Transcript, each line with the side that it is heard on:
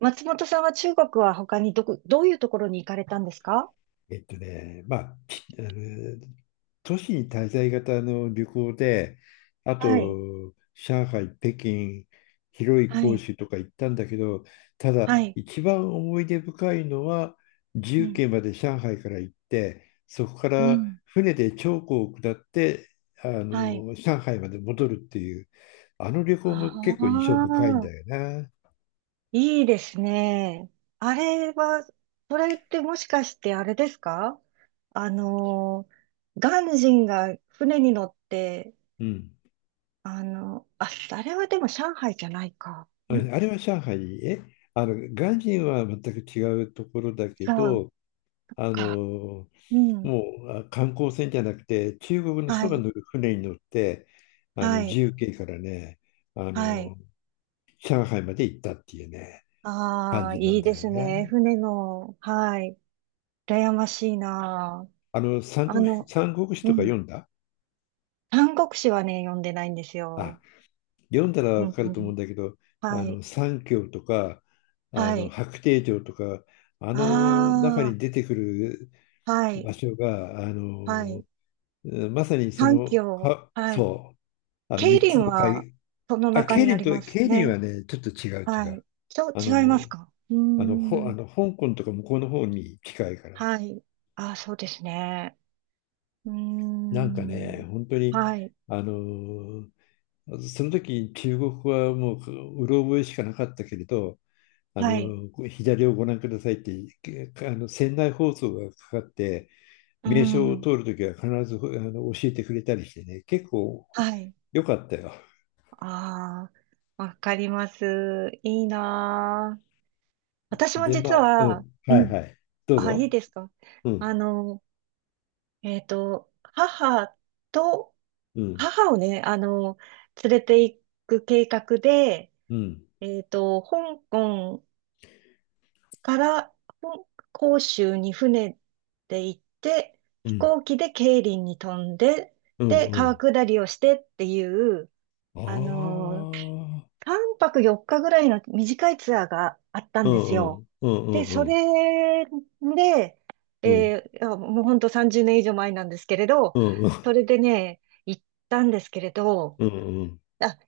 right: 松本さんは中国は他にどういうところに行かれたんですか？
left: まあ、きあの都市に滞在型の旅行で、あ
right: はい。
left: と、上海、北京、
right: は
left: 広
right: い、
left: 州とか行ったんだけど、ただ、
right: はい、
left: 一番思い出深いのは、
right: う
left: 重
right: ん、
left: 慶まで上海から行って、そこか
right: う
left: ら
right: ん、
left: 船で長江を下って、
right: はい。
left: 上海まで戻るっていう、あの旅行
right: あ
left: も結構印象深いん
right: あ、
left: だよな。
right: いいですね。あれは、それってもしかしてあれですか？あの鑑真が船に乗って、
left: うん。
right: あれはでも上海じゃないか。
left: ああ
right: 違
left: れは上海、鑑真は全く違うところだけ
right: う
left: ど、あ
right: か。
left: の
right: うん。
left: もう観光船じゃなくて中国の
right: は
left: 人が
right: い、
left: 乗る船に乗って
right: は
left: 自
right: い、
left: 由形からねあ
right: はい。
left: の上海まで行ったっていうね、感
right: ああ、
left: じな
right: い
left: ん
right: いで
left: だよ
right: すね。
left: ね。
right: 船の、はい。羨ましいなあ。
left: 三国志
right: う
left: とか読
right: ん。
left: んだ？
right: 三国志はね、読んでないんです
left: あ
right: よ。
left: 読んだら
right: う
left: わ
right: ん
left: か
right: う
left: ると思う
right: ん。
left: んだけど、
right: はい。
left: 三峡とか
right: はい。
left: 白帝城とかあ
right: あ
left: の中に出てくる
right: あ、は
left: 場
right: い。
left: 所が
right: はい。
left: まさにそ
right: 三
left: の
right: 教。
left: か
right: はい。
left: そうあの
right: 桂
left: 3
right: 林
left: つの
right: は、
left: 海、
right: その
left: あ、
right: 中にあります
left: ケイリン
right: ね。
left: はね、ちょっと違う違
right: は
left: う。
right: い。
left: あの、
right: 違いますか？うー
left: あの、ほ、あ
right: ん。
left: の香港とか向こうの方に近いから。
right: はい。ああ、そうですね。うー
left: なんかね、
right: ん。
left: 本当に、
right: はい。
left: あの、その時中国語はもう、うろ覚えしかなかったけれど、
right: はい。
left: 左をご覧くださいって、けあの、船内放送がかかって、
right: うー
left: 名称を
right: ん。
left: 通るときは必ず教えてくれたりしてね、結構
right: はい。
left: 良かったよ。
right: ああ、わかります。いいなあ。私も
left: で、ま
right: 実
left: あ、う
right: は、
left: ん、
right: う
left: はい
right: ん。
left: はい。どう
right: あ、いい
left: ぞ。
right: ですか？
left: う
right: あ
left: ん、
right: の、えっと、母と、
left: うん、
right: 母をね、連れて行く計画で、
left: うん、
right: 香港から、香広州に船で行って、
left: う
right: 飛
left: ん、
right: 行機で桂林に飛んで、
left: うん、
right: で、
left: う
right: 川
left: ん。
right: 下りをしてっていう、
left: あ
right: あの、
left: あ、
right: 3泊4日ぐらいの短いツアーがあった
left: う
right: んです
left: んう
right: よ。
left: ん、うんう
right: で、
left: ん
right: そ
left: うん、
right: れで、
left: うん、
right: いやもうほんと30年以上前なんですけれど、
left: うんうん、
right: それでね、行ったんですけれど、
left: うん、
right: あ、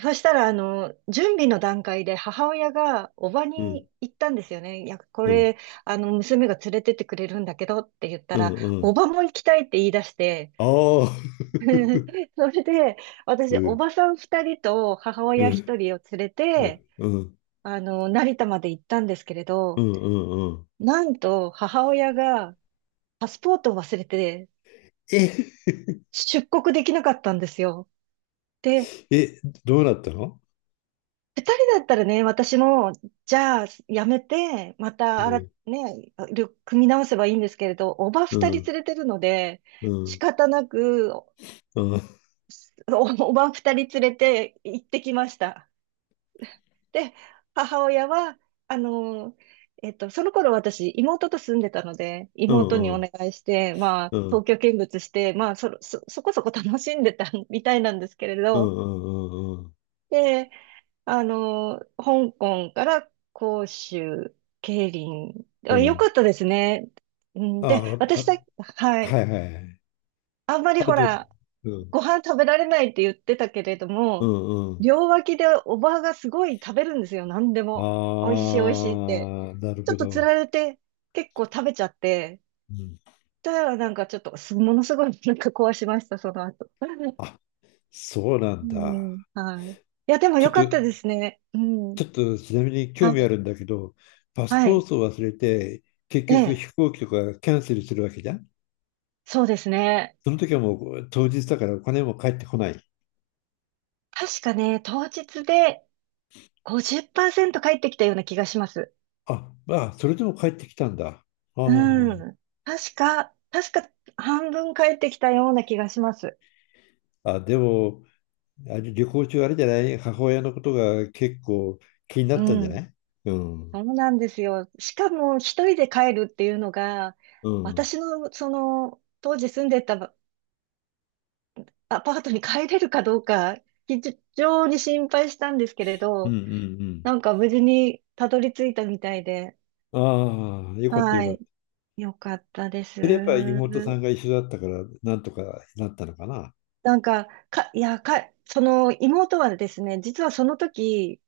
right: そしたら、準備の段階で母親がおば
left: うん、
right: に行ったんですよね。いや、こ
left: うん、
right: れ、あの、娘が連れてってくれるんだけどって言った
left: うん、
right: ら、
left: う
right: お
left: ん、
right: ばも行きたいって言い出して、
left: ああ、
right: それで、
left: う
right: 私、お
left: ん、
right: ばさん2人と母
left: う
right: 親1
left: ん、
right: 人を連れ
left: う
right: て、
left: ん、うん、うん、
right: 成田まで行ったんですけれ
left: う
right: ど、
left: ん、
right: なんと母親がパスポートを忘れて
left: え、
right: 出国できなかったんですよ。で、
left: え、どうなったの？
right: 二人だったらね、私も、じゃあ、やめて、ま
left: う
right: た、あら、
left: ん、
right: ね、旅組み直せばいいんですけれど、おば
left: う
right: 二人
left: ん、
right: 連れてるので、
left: うん、う
right: 仕
left: ん、
right: 方なく、
left: うん、
right: おば二人連れて行ってきました。で、母親は、あの、その頃私、妹と住んでたので、
left: う
right: 妹
left: ん、
right: に
left: う
right: お
left: ん、
right: 願いして、まあ、
left: うん、う
right: 東
left: ん、
right: 京見物して、まあ、そこそこ楽しんでた みたいなんですけれど、
left: うん、
right: で、香港から広州、桂林、
left: う
right: よか
left: ん、
right: ったですね。うん
left: あ、
right: で、
left: あ
right: は
left: は
right: い。
left: いはいはい。
right: あんまり
left: あ
right: ほ
left: と、
right: ら、
left: うん、
right: ご飯食べられないって言ってたけれど
left: う
right: も、
left: ん、うん。
right: 両脇でおばあがすごい食べるんですよ、何でも。美味しい美味しいって。
left: ああ、なる
right: ちょっ
left: ほ
right: とつ
left: ど。
right: られて結構食べちゃって、
left: うん、
right: だからなんかちょっとものすごいなんか壊しました、その後。
left: あ、そうなん
right: う
left: だ。
right: ん、はい。いや、でも
left: ちょ
right: 良
left: っと
right: かったですね。うん。
left: ちょっとちなみに興
right: は
left: 味あ
right: い。
left: るんだけど、パス
right: は
left: ポー
right: い。
left: トを忘れて、結
right: え
left: 局
right: え、
left: 飛行機とかキャンセルするわけじゃん。
right: そうですね。
left: その時はもう当日だからお金も返ってこない。
right: 確かね、当日で50%返ってきたような気がします。
left: あ、まあ、それでも帰ってきたんだ。あ
right: うん。確か半分帰ってきたような気がします。
left: ああ、でも、あれ旅行中あれじゃない？母親のことが結構気にな
right: う
left: ったんじゃな
right: ん。
left: い？うん。うん。
right: そうなんですよ。しかも一人で帰るっていうのが、
left: うん
right: 私のその当時住んでたアパートに帰れるかどうか、非常に心配したんですけれ
left: う
right: ど、
left: ん
right: なんか無事にたどり着いたみたいで、
left: うん。ああ、よかったよ
right: は
left: かっ
right: い。
left: た。
right: よかったです。
left: それやっぱ妹さんが一緒だったから、なんとかなったのかな。
right: なんか、いや、その妹はですね、実はその時、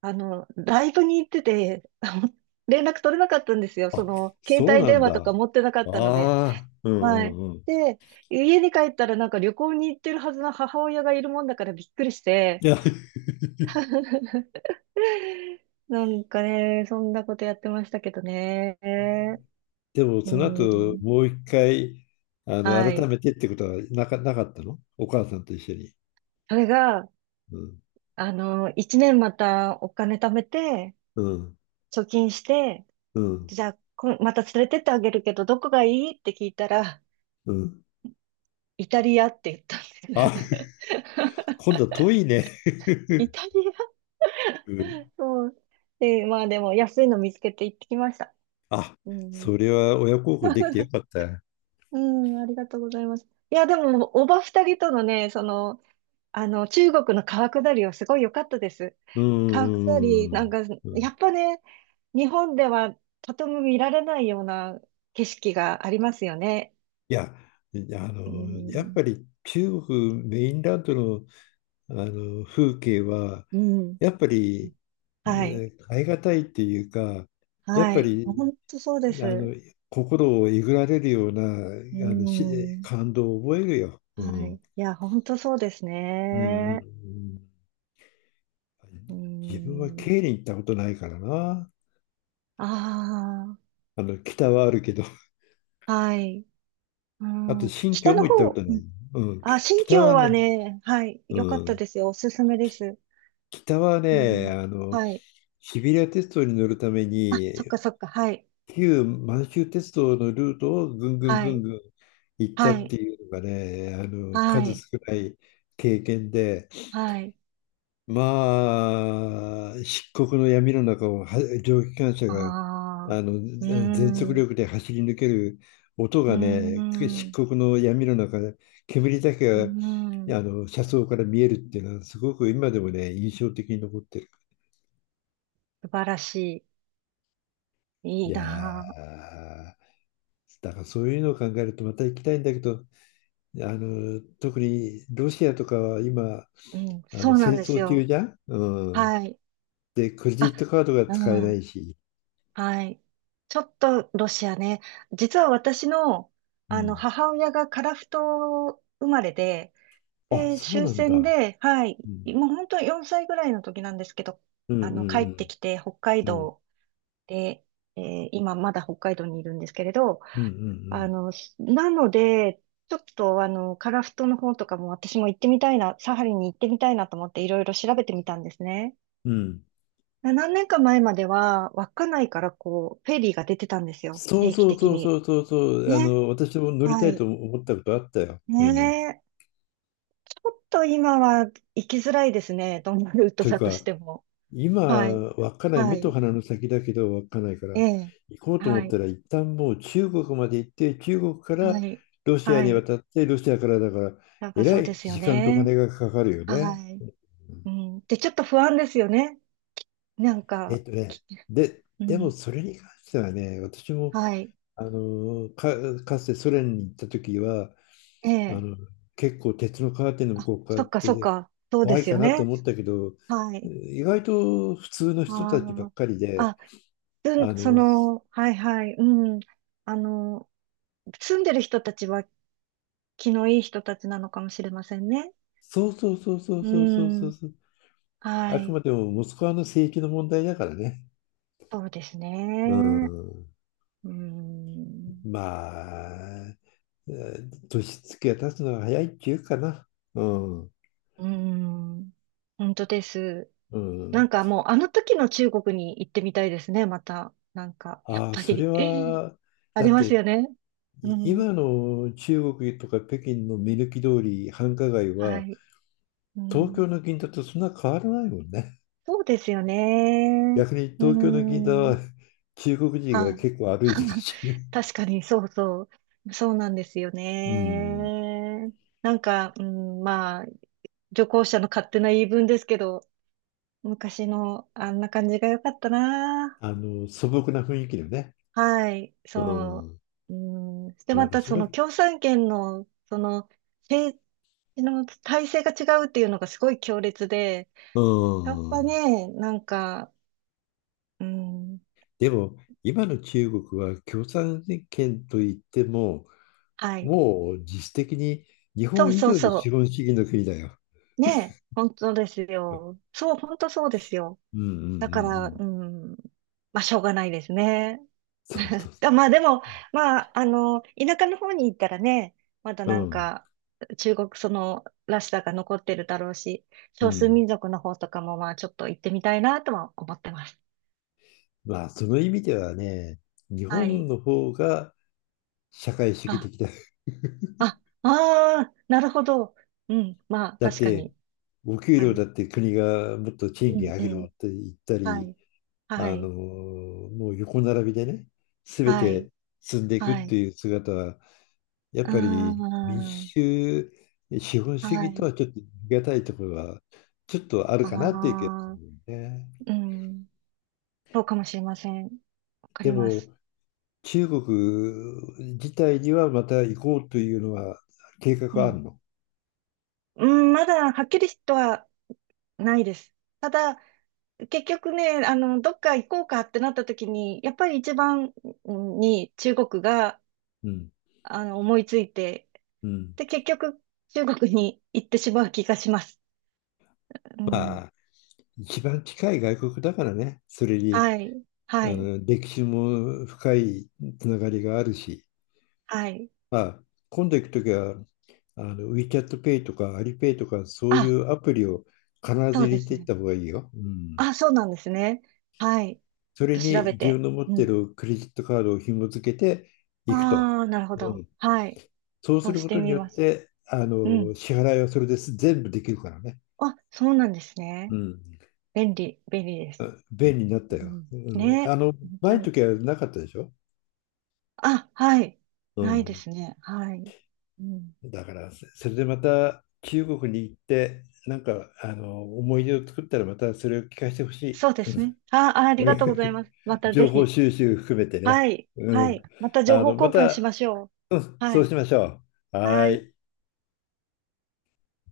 right: ライブに行ってて、連絡取れなかったんですよ。そ
left: あ、
right: の、携
left: そう
right: 帯
left: な
right: 電
left: ん
right: 話
left: だ。
right: とか持ってなか
left: あ
right: ったので。
left: あ、うん
right: はい。
left: うんうん。
right: で、家に帰ったらなんか旅行に行ってるはずの母親がいるもんだからびっくりして。
left: いや、
right: なんかね、そんなことやってましたけどね。
left: でも
right: う
left: その後
right: ん。
left: もう一回、
right: は
left: 改
right: い。
left: めてってことはなかったの？お母さんと一緒に。
right: それが、
left: うん、
right: 1年またお金貯めて、
left: うん、
right: 貯金して、
left: うん、
right: じゃあ、また連れてってあげるけど、どこがいいって聞いたら、
left: うん。
right: イタリアって言ったんで
left: あ、
right: す。
left: 今度は遠いね。
right: イタリア
left: うん。
right: そう。で、まあでも安いの見つけて行ってきました。
left: あ、
right: うん。
left: それは親孝行できてよ かった。
right: うん、ありがとうございます。いや、でも、おば二人とのね、中国の川下りはすごい良かったです。
left: うん、
right: 川下り、
left: う
right: なん
left: ん、
right: か、
left: う
right: や
left: ん。
right: っぱね、日本ではとても見られないような景色がありますよね。
left: いや、
right: う
left: やっぱ
right: ん。
left: り中国メインランドの、あの風景は、
right: うん。
left: やっぱり、
right: はい。
left: ね、変えがたいっていうか、やっ
right: は
left: ぱ
right: い。
left: り、
right: 本当そうで
left: あ
right: す。
left: の、心をえぐられるような、
right: う
left: あの、し、
right: ん。
left: 感動を覚えるよ。う
right: はい。い
left: ん。
right: や、本当そうです
left: うんうんう
right: ね。
left: ん。
right: うー
left: 自分は
right: ん。
left: ケイに行ったことないからな。
right: あ
left: 北はあるけど、
right: あ、はい。う
left: あと
right: ん。
left: 新
right: 北
left: 疆も
right: の
left: 行ったこと
right: 方、
left: な
right: う
left: い。
right: ん。
left: うん、
right: あ、新
left: 北
right: 疆
left: は
right: は
left: ね、
right: ね、はい。良かっ
left: う
right: た
left: ん、
right: ですよ。おすすめです。
left: 北は
right: う
left: ね、
right: ん。はい。
left: シビリア鉄道に乗るため
right: あ、そっ
left: に
right: かそっか。はい。
left: 旧満州鉄道のルートをぐんぐん
right: は
left: ぐん
right: い。
left: ぐん行った
right: は
left: って
right: い。
left: いうのがね、
right: は
left: 数少
right: い。
left: ない経験で、
right: はい。
left: まあ、漆黒の闇の中をは蒸気機関車
right: あ
left: があ
right: あ、
left: の
right: うー
left: ぜ全速
right: ん。う
left: 力で走り抜ける音
right: ー
left: がね、
right: ん。
left: 漆
right: う
left: 黒の闇の中、で煙だ
right: ー
left: けが
right: ん。
left: 車窓から見えるっていうのは、すごく今でもね、印象的に残ってる。
right: 素晴らしい。
left: い
right: いい
left: や
right: なあ。
left: ー、だからそういうのを考えるとまた行きたいんだけど、特にロシアとかは今、
right: うん。そうな
left: 戦
right: んです
left: 争中
right: よ。
left: じゃん、うん。
right: はい。
left: で、クレジ
right: あ、
left: ットカードが
right: う
left: 使えな
right: ん。
left: いし。
right: はい。ちょっとロシアね。実は私の、
left: うん。
right: 母親が樺太生まれで、
left: あ、
right: で、
left: そう
right: 終
left: なん
right: 戦
left: だ。
right: で、はい。
left: うん。
right: もう本当4歳ぐらいの時なんですけど、
left: うんう
right: 帰
left: んう
right: って
left: ん。
right: きて北海
left: うん
right: 道で、え今まだ北海道にいるんですけれど、
left: うんう
right: あ
left: ん
right: の、なので、ちょっと樺太の方とかも私も行ってみたいな、サハリンに行ってみたいなと思っていろいろ調べてみたんですね。
left: うん。うん、
right: 何年か前までは、稚内からこう、フェリーが出てたんですよ。
left: そう
right: 定期
left: そう
right: 的
left: そうそ
right: に。
left: うそうそう。
right: ね。
left: 私も乗りた
right: は
left: い
right: い。
left: と思ったことあったよ。う
right: ね
left: ん。
right: え。ちょっと今は行きづらいですね。どんなルート
left: という
right: だと
left: か、
right: しても。
left: 今、
right: はい。
left: 稚内、
right: は
left: 目と
right: い。
left: 鼻の先だけど稚内か
right: え
left: ら
right: え。
left: 行こうと思
right: は
left: った
right: い。
left: ら、一旦もう中国まで行って、中国か
right: は
left: ら
right: い。
left: ロシア
right: は
left: に
right: い。
left: 渡って、ロシアからだから、
right: なん
left: え
right: か
left: ら
right: そうで
left: い
right: すよ
left: 時間とお
right: ね。
left: 金がかかるよ
right: は
left: ね。
right: い。
left: うん、
right: うん。で、ちょっと不安ですよね。なん
left: えっ
right: か、
left: とね、
right: き
left: で、
right: う
left: でも
right: ん。
left: それに関してはね、私も
right: はい。
left: かつてソ連に行った時は、
right: え
left: あ
right: え。
left: の結構鉄のカーテンの向
right: あ、
left: こう側
right: そ
left: っ
right: っかそっ
left: て
right: か。そうで
left: 怖い
right: す
left: か
right: よ
left: なと
right: ね。
left: 思ったけど、
right: はい。
left: 意外と普通の
right: あ
left: 人たちばっ
right: ー
left: かりで、
right: つん、
left: あ
right: そ
left: の
right: の、はいはい、うん。あの、住んでる人たちは気のいい人たちなのかもしれませんね。
left: そうそうそうそう
right: う
left: そうそうそう
right: ん。
left: そう。
right: は
left: あく
right: い。
left: までもモスクワの政域の問題だからね。
right: そうです
left: う
right: ね。
left: ん。
right: うん。
left: まあ、年月が経つのが早いっていうかな。うん。
right: うん。本当です。
left: う
right: な
left: ん。
right: んかもう、あの時の中国に行ってみたいですね、また。なんか、やっ
left: ああ、
right: ぱ
left: それ
right: り
left: は、
right: あ
left: だ
right: り
left: っ
right: ます
left: て、
right: よね。うん。
left: 今の中国とか北京の目抜き通り、繁華街
right: は
left: は、
right: い。う
left: 東京
right: ん。
left: の銀座とそんな変わらないもんね。
right: そうですよね。
left: 逆に
right: う
left: 東京の銀座は
right: ん。
left: 中国人が
right: はい。
left: 結構歩いてる し、
right: 確かに、そうそう。そうなんですよ
left: うん。
right: ね。なんか、うん、まあ、旅行者の勝手な言い分ですけど、昔のあんな感じが良かったな。
left: 素朴な雰囲気のね。
right: はい、
left: う
right: そ
left: ん、
right: う。うん、で、
left: なん
right: ま
left: か
right: た、
left: そ
right: そ
left: れ、
right: の共産圏の、政治の体制が違うっていうのがすごい強烈で、
left: う
right: やっぱ
left: ん。
right: ね、なんか、うん、
left: でも、今の中国は共産権といっても、
right: はい。
left: もう実質的に日
right: そ
left: 本
right: う
left: 以
right: そう
left: 上に
right: そ
left: 資
right: う。
left: 本主義の国だよ。
right: ねえ、本当ですよ。そう、本当そうですよ。
left: うんうんうんう
right: だから、
left: ん。
right: うん、まあ、しょうがないですね。
left: そうそ うそ
right: まあ、でも、まあ、田舎の方に行ったらね、まだ
left: う。う
right: なん
left: ん
right: か、中国そのらしさが残ってるだろうし、
left: う
right: 少数
left: ん。
right: 民族の方とかも、まあ、ちょっと行ってみたいなとは思ってます。
left: まあ、その意味ではね、日
right: は
left: 本
right: い。
left: の方が社会主義
right: あ、
left: 的だ。
right: あ、ああ、なるほど。うん、まあ、
left: だっ
right: 確か
left: て、
right: に。
left: お給
right: は
left: 料
right: い。
left: だって国がもっと
right: う
left: 賃金
right: ん、
left: 上げ
right: う
left: ろっ
right: ん。
left: て言った
right: は
left: り、
right: い。はい。
left: もう横並びでね、すべ
right: はい。
left: て進んでいくっ
right: はい。
left: ていう姿は
right: う
left: やっ
right: ー
left: ぱり民
right: ん。
left: 主資本主
right: は
left: 義と
right: い。
left: はちょっと言い難いところはちょっとある
right: あ
left: かなっていう気がす
right: あ、
left: るね。
right: うん。そうかもしれません。わか
left: で
right: りま
left: も
right: す。
left: 中国自体にはまた行こうというのは計画
right: う
left: はあ
right: ん。
left: るの？
right: うん、まだはっきりとはないです。ただ、結局ね、どっか行こうかってなった時に、やっぱり一番に中国が、
left: うん。
right: 思いついて、
left: うん。
right: で、結局中国に行ってしまう気がします。うん。
left: まあ一番近い外国だからね。それに
right: はい。はい。
left: 歴史も深いつながりがあるし。
right: はい。
left: まあ今度行くときはWeChat Pay とか Alipay とかそうい
right: あ、
left: うアプリを必
right: そ
left: ず
right: う
left: 入
right: で
left: れ
right: す
left: ていっ
right: ね。
left: た方がいいよ。うん、
right: あ、そうなんですね。はい。ちょ
left: そ
right: っ
left: れ
right: と調
left: に
right: べ
left: 自分
right: て。
left: の持っ
right: う
left: てい
right: ん。
left: るクレジットカードを紐付けていくと。
right: ああ、なるほ
left: う
right: ど。
left: ん。
right: はい。
left: そう
right: そ
left: す
right: う
left: る
right: し
left: こ
right: て
left: とに
right: み
left: よっ
right: ます。
left: て、
right: うん。
left: 支払いはそれです。全部できるからね。
right: あ、そうなんです
left: う
right: ね。
left: ん。
right: 便利、便利です。
left: あ、便利になった
right: う
left: よ。
right: ん、
left: うん、
right: ね。本当
left: 前の
right: に。
left: 時はなかったでしょ
right: あ、はい。
left: う
right: ないで
left: ん。
right: すね。はい。うん、
left: だから、それでまた中国に行って、なんか、思い出を作ったらまたそれを聞かせてほしい。
right: そうで
left: う
right: す
left: ん。
right: ね。ありがとうござい ます。またぜ
left: 情報
right: ひ。
left: 収集含めてね。
right: はい。
left: う
right: はい。
left: ん。
right: また情報
left: ま
right: 交換し
left: た、
right: ましょう。は
left: そう
right: い。
left: しましょう。は
right: はい。
left: い。